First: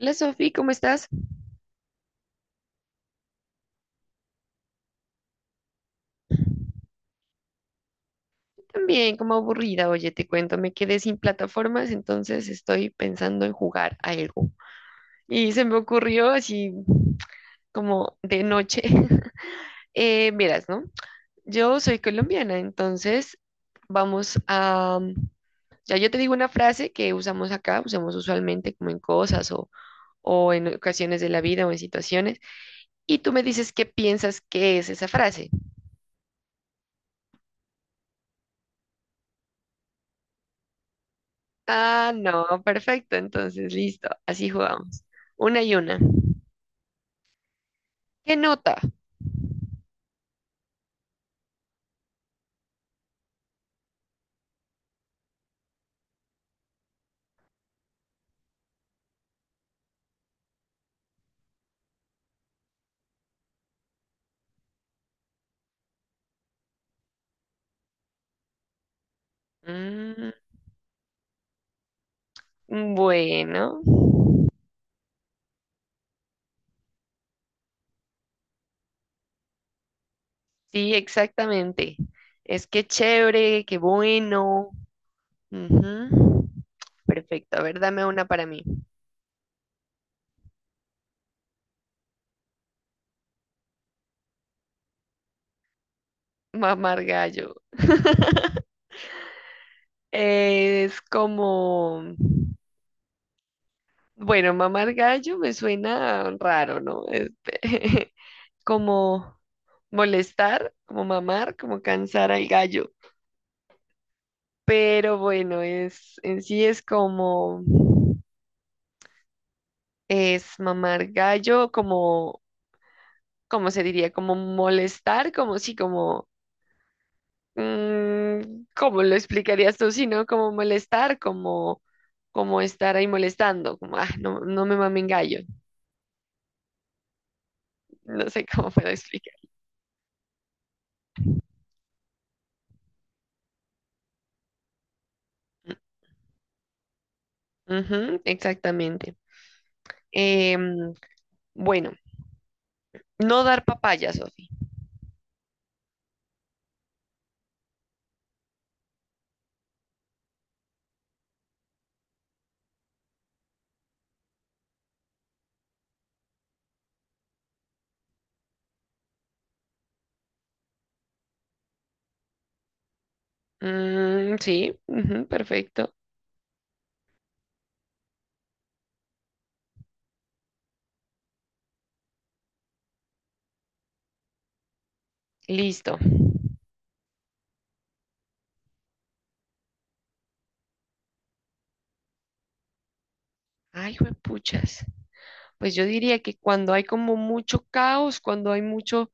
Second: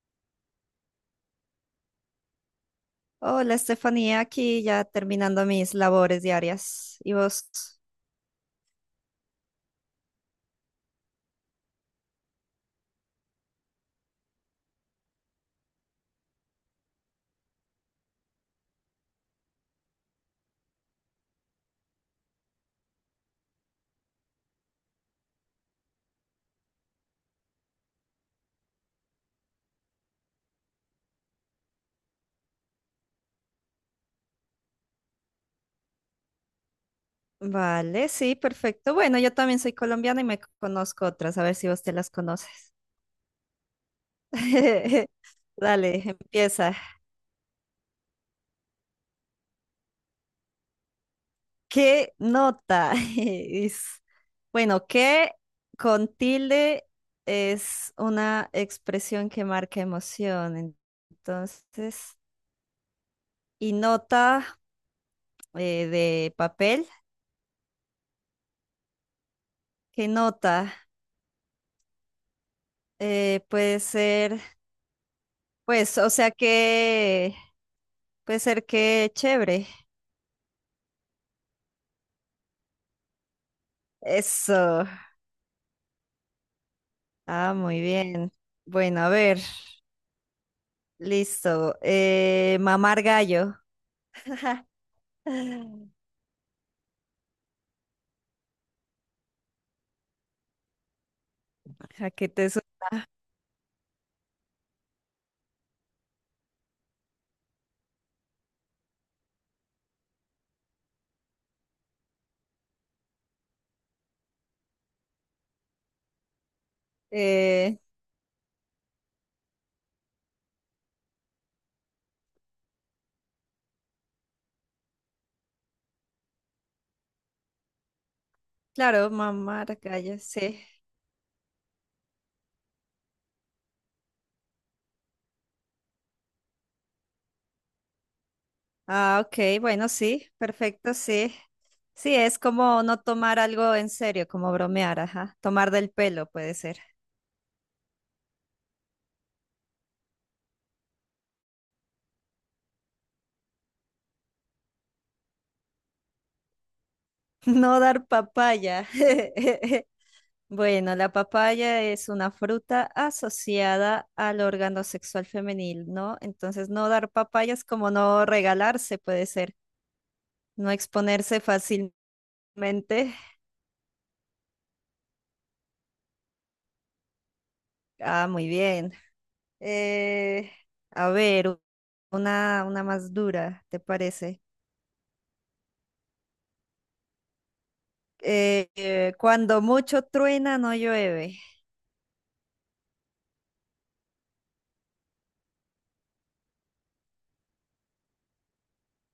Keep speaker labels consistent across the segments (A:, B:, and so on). A: Hola Sofi, ¿cómo estás?
B: Hola, Estefanía, aquí ya terminando mis labores diarias. ¿Y vos?
A: También como aburrida, oye, te cuento, me quedé sin plataformas, entonces estoy pensando en jugar algo. Y se me ocurrió así como de noche. Verás, ¿no? Yo soy colombiana, entonces vamos a... Ya yo te digo una frase que usamos acá, usamos usualmente como en cosas o en ocasiones de la vida o en situaciones, y tú me dices qué piensas que es esa frase.
B: Vale, sí, perfecto. Bueno, yo también soy colombiana y me conozco otras, a ver si vos te las
A: Ah, no,
B: conoces.
A: perfecto. Entonces, listo. Así jugamos. Una y una.
B: Dale, empieza.
A: ¿Qué nota?
B: ¿Qué nota es? Bueno, ¿qué con tilde es una expresión que marca emoción? Entonces, y nota de papel, ¿qué
A: Mm,
B: nota?
A: bueno.
B: Puede ser. Pues, o sea que puede ser que chévere.
A: Sí, exactamente. Es que chévere, qué bueno.
B: Eso.
A: Ujú.
B: Ah,
A: Perfecto. A ver,
B: muy
A: dame una
B: bien.
A: para mí.
B: Bueno, a ver. Listo. Mamar gallo. ¿A
A: Mamar gallo. Es como...
B: qué te
A: Bueno, mamar gallo me suena raro, ¿no? Este, como molestar, como mamar, como cansar al gallo. Pero bueno, en sí es como,
B: Eh,
A: es mamar gallo, como, como se diría? Como molestar, como sí, como, mm, ¿cómo
B: claro,
A: lo explicarías
B: mamar
A: tú? Si
B: gallo,
A: no, como
B: sí.
A: molestar, como, como estar ahí molestando, como, ah, no, no me mamen gallo, no sé cómo puedo
B: Ah,
A: explicar.
B: ok, bueno, sí, perfecto, sí. Sí, es como no tomar algo en serio, como bromear, ajá. Tomar del pelo puede ser.
A: Ujú, exactamente. Em, bueno, no dar papaya, Sofi.
B: No dar papaya. Bueno, la papaya es una fruta asociada al órgano sexual femenil, ¿no? Entonces, no dar papayas como no regalarse puede ser, no exponerse fácilmente.
A: Mm, sí, ujú, perfecto.
B: Ah, muy bien. Eh, a ver, una más dura, ¿te parece?
A: Listo.
B: Cuando mucho truena, no llueve.
A: Ay, juepuchas. Pues yo diría que cuando hay como mucho caos, cuando hay mucho,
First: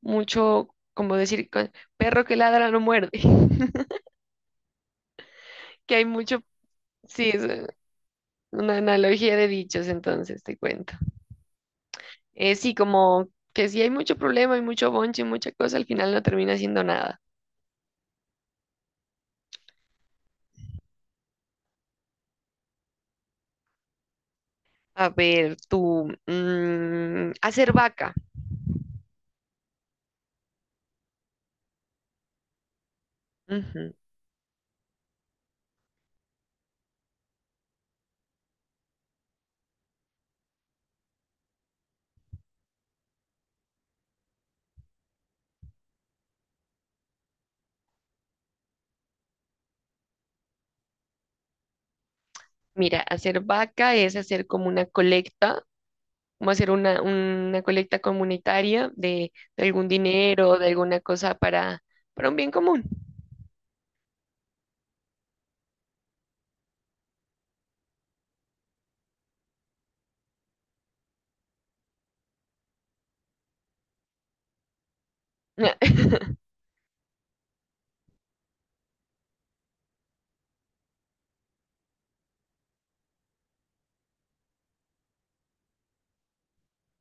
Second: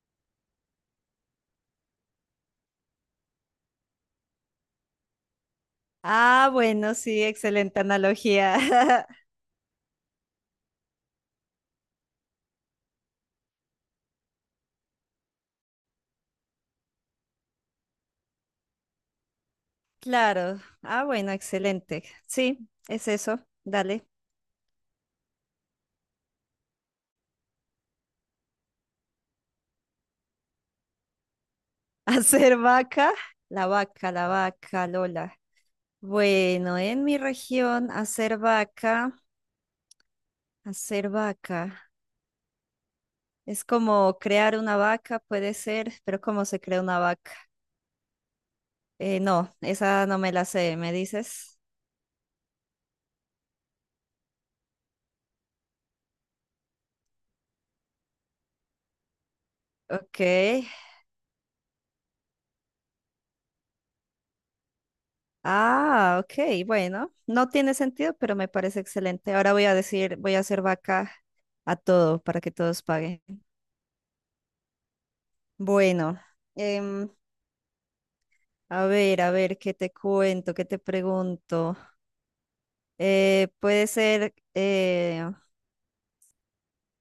A: mucho, como decir, perro que ladra no muerde, que hay mucho,
B: Ah, bueno, sí,
A: sí, es
B: excelente
A: una
B: analogía.
A: analogía de dichos, entonces te cuento. Sí, como que si hay mucho problema, hay mucho bonche, y mucha cosa, al final no termina siendo nada.
B: Claro. Ah, bueno, excelente. Sí, es eso. Dale.
A: A ver, tú, mm, hacer vaca.
B: Hacer vaca, la
A: Ujú.
B: vaca, la vaca, Lola. Bueno, en mi región, hacer vaca. Es como crear una vaca, puede ser, pero ¿cómo se crea una vaca? No, esa no me la sé, ¿me dices?
A: Mira, hacer vaca es hacer como una colecta, como hacer una colecta comunitaria de algún
B: Ok.
A: dinero, o de alguna cosa para un bien común.
B: Ah, ok, bueno. No tiene sentido, pero me parece excelente. Ahora voy a decir, voy a hacer vaca a todo para que todos paguen. Bueno, em, a ver, ¿qué te cuento? ¿Qué te pregunto? Puede ser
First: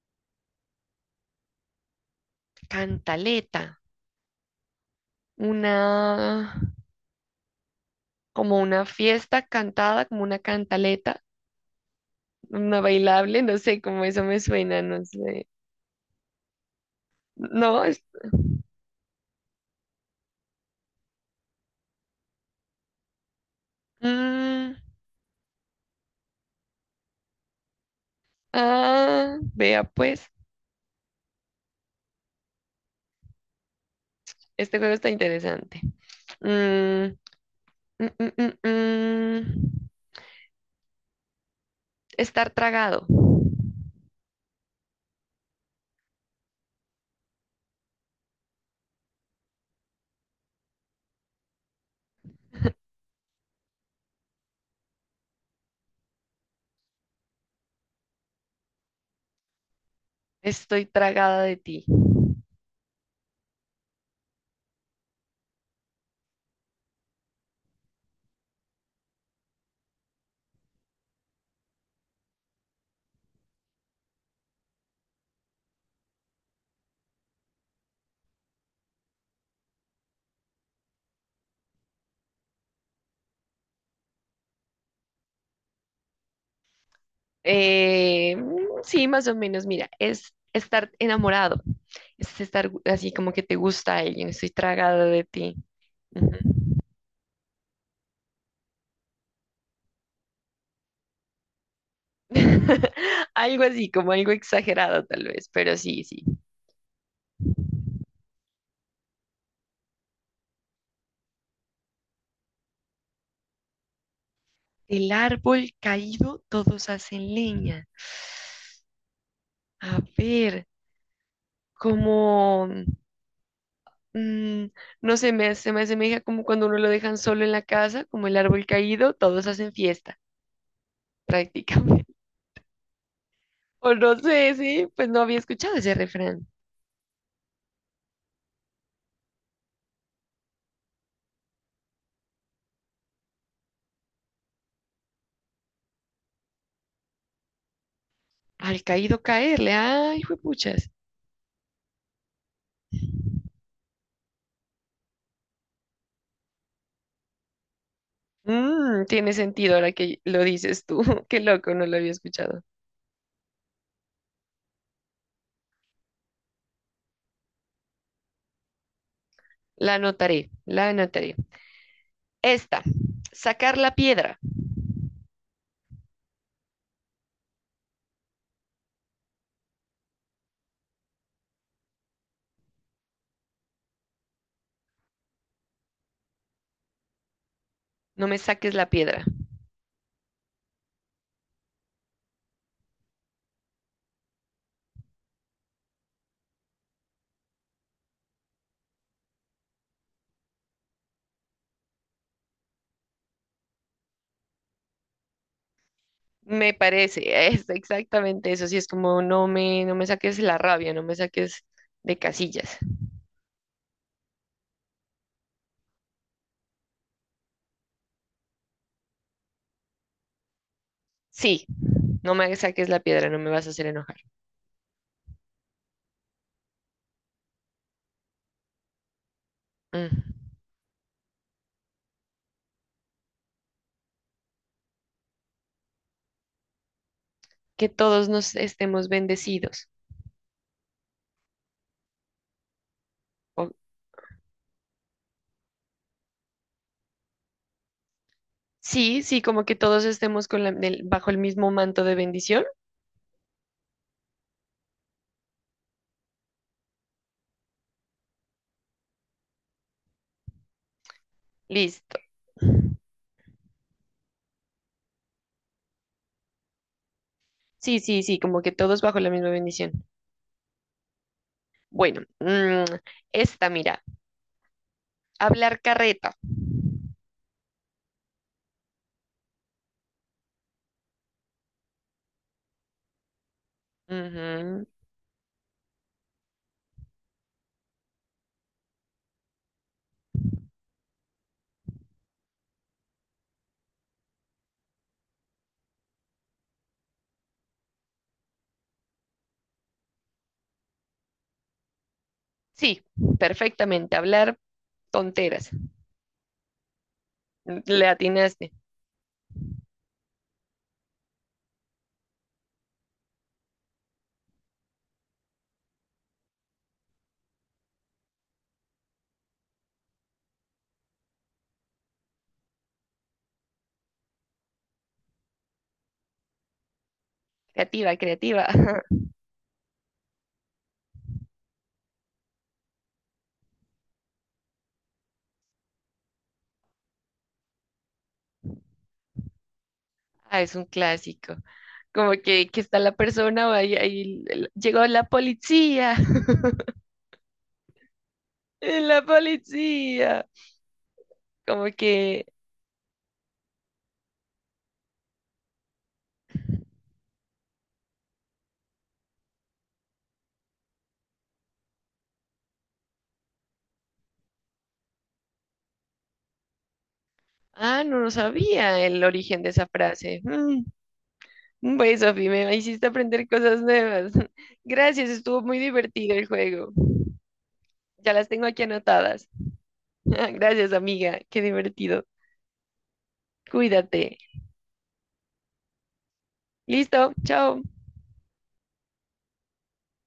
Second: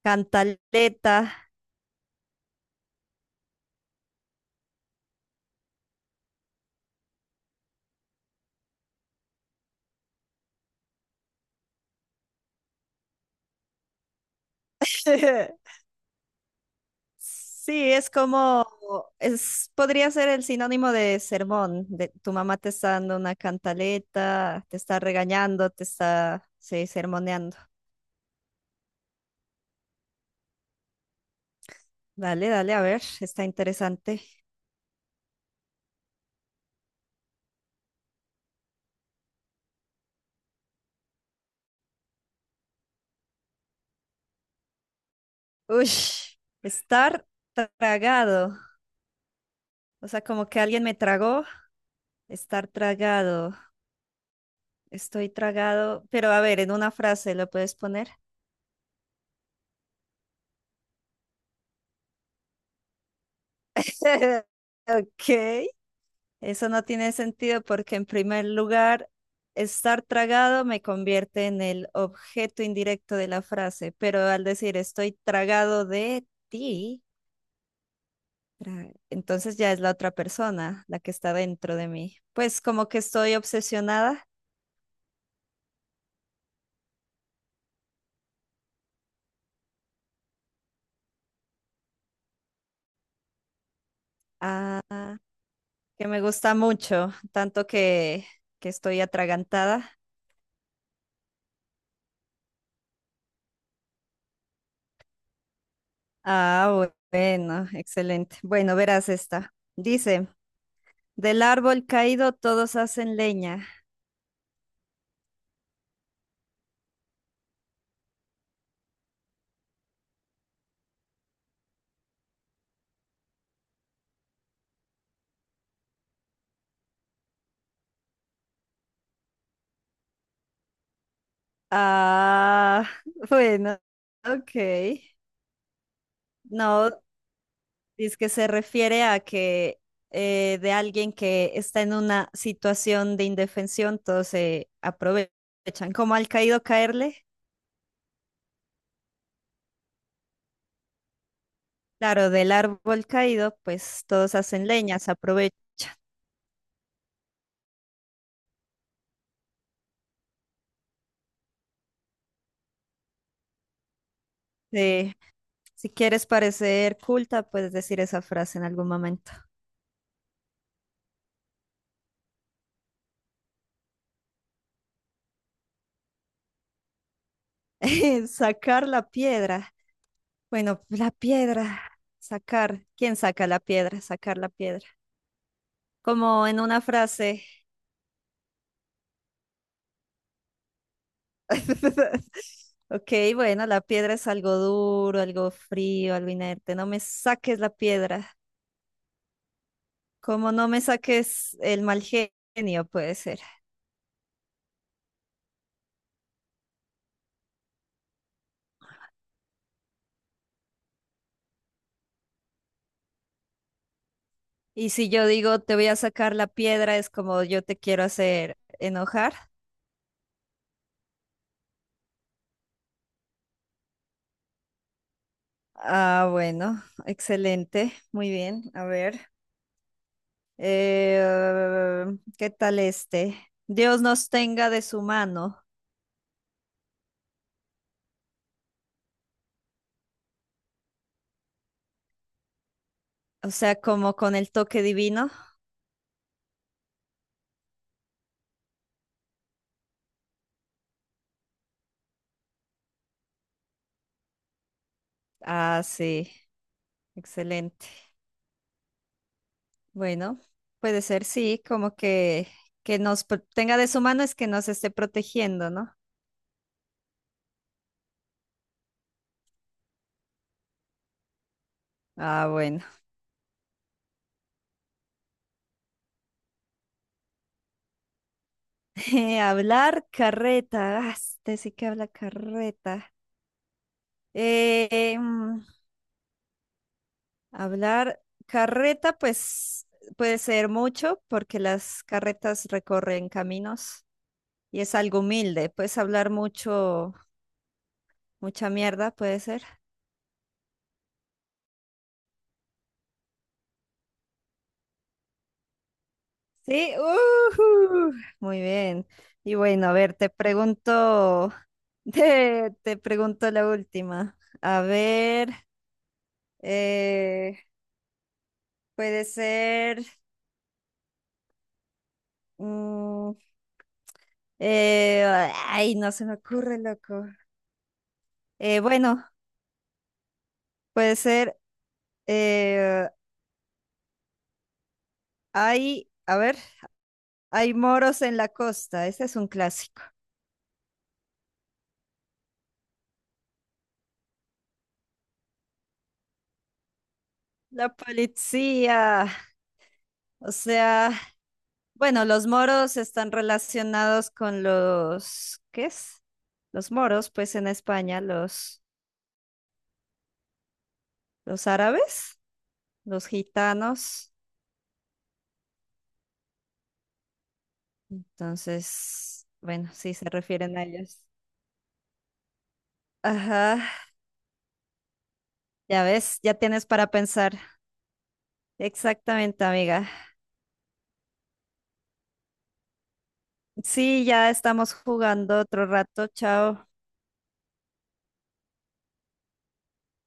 B: cantaleta.
A: Cantaleta, una, como una fiesta cantada, como una cantaleta, una bailable, no sé cómo eso me suena, no sé. No,
B: Sí, es como, es, podría ser el sinónimo de sermón, de tu mamá te está dando una cantaleta,
A: mm,
B: te está regañando, te está, sí, sermoneando.
A: ah, vea pues,
B: Dale, dale, a ver, está interesante.
A: este juego está interesante. Mm, mm, mm, mm, mm. Estar tragado.
B: Uy, estar tragado, o sea, como que alguien me tragó, estar tragado, estoy tragado, pero a ver, en una frase lo puedes poner.
A: Estoy tragada de ti.
B: Ok. Eso no tiene sentido porque en primer lugar, estar tragado me convierte en el objeto indirecto de la frase, pero al decir estoy tragado de ti, entonces ya es la otra persona la que está dentro de mí. Pues como que estoy obsesionada,
A: Eh, sí, más o menos, mira, es estar enamorado, es estar así como que te gusta alguien, estoy tragado
B: ah,
A: de ti.
B: que me
A: Ujú.
B: gusta mucho, tanto que estoy atragantada.
A: Algo así, como algo exagerado tal vez, pero sí, sí.
B: Ah, bueno, excelente. Bueno, verás esta. Dice, del árbol caído todos hacen leña.
A: El árbol caído, todos hacen leña. A ver, como, mm, no sé, me, se me asemeja como cuando uno lo dejan solo en la casa, como el árbol caído, todos hacen fiesta, prácticamente.
B: Ah, bueno,
A: O no
B: ok.
A: sé, sí, pues no había escuchado ese refrán.
B: No, es que se refiere a que de alguien que está en una situación de indefensión, todos se aprovechan. Como al caído caerle,
A: Al caído caerle. Ay, juepuchas.
B: claro, del árbol caído, pues todos hacen leñas, aprovechan.
A: Mm, tiene sentido ahora que lo dices tú. Qué loco, no lo había escuchado.
B: Sí, si quieres parecer culta, puedes decir esa frase en algún momento.
A: La anotaré, la anotaré. Esta, sacar la piedra.
B: Sacar la piedra. Bueno, la piedra. Sacar. ¿Quién saca la piedra? Sacar la piedra como en una frase.
A: No me saques la piedra.
B: Ok, bueno, la piedra es algo duro, algo frío, algo inerte. No me saques la piedra. Como no me saques el mal genio, puede ser.
A: Me parece, es exactamente eso. Sí, es como no me, no me saques la rabia, no me saques de casillas.
B: Y si yo digo te voy a sacar la piedra, es como yo te quiero hacer enojar.
A: Sí, no me saques la piedra, no me vas a hacer enojar.
B: Ah, bueno, excelente. Muy bien. A ver.
A: Mm.
B: Eh, ¿Qué tal este? Dios nos tenga de su mano.
A: Que todos nos estemos bendecidos.
B: O
A: O-
B: sea, como con el toque divino.
A: sí, sí, como que todos estemos con bajo el mismo manto de bendición.
B: Ah, sí. Excelente. Bueno, puede ser, sí, como
A: Listo.
B: que nos tenga de su mano es que nos esté protegiendo, ¿no?
A: Sí, sí, sí, como que todos bajo la misma bendición. Bueno,
B: Ah, bueno.
A: mm, esta, mira, hablar carreta.
B: Hablar carreta. Ah, este sí que habla carreta.
A: Ujú.
B: Eh, mm, Hablar carreta, pues puede ser mucho porque las carretas recorren caminos y es algo humilde. Puedes hablar mucho, mucha mierda, puede ser.
A: Sí, perfectamente, hablar tonteras.
B: Sí,
A: Le
B: ujú, muy
A: atinaste.
B: bien. Y bueno, a ver, te pregunto, te pregunto la última. A ver, eh, puede ser, mm, eh, ay, no se me ocurre, loco.
A: Creativa, creativa.
B: Bueno, puede ser, eh, hay, a ver, hay moros en la costa. Este es un clásico.
A: Ah, es un clásico. Como que está la persona, va y- ahí l- llegó la policía.
B: La
A: La
B: policía,
A: policía.
B: o sea.
A: Como
B: Bueno,
A: que,
B: los moros están relacionados con los, ¿qué es? Los moros, pues en España, los árabes, los gitanos.
A: ah, no lo sabía el
B: Entonces,
A: origen de esa
B: bueno, sí se
A: frase.
B: refieren
A: Mm,
B: a ellos.
A: bueno, Sofi, me hiciste aprender cosas
B: Ajá,
A: nuevas. Gracias, estuvo muy
B: ya
A: divertido
B: ves,
A: el
B: ya tienes
A: juego.
B: para pensar.
A: Ya las tengo aquí anotadas.
B: Exactamente, amiga.
A: Gracias, amiga, qué divertido.
B: Sí,
A: Cuídate.
B: ya estamos jugando otro rato. Chao.
A: Listo, chao.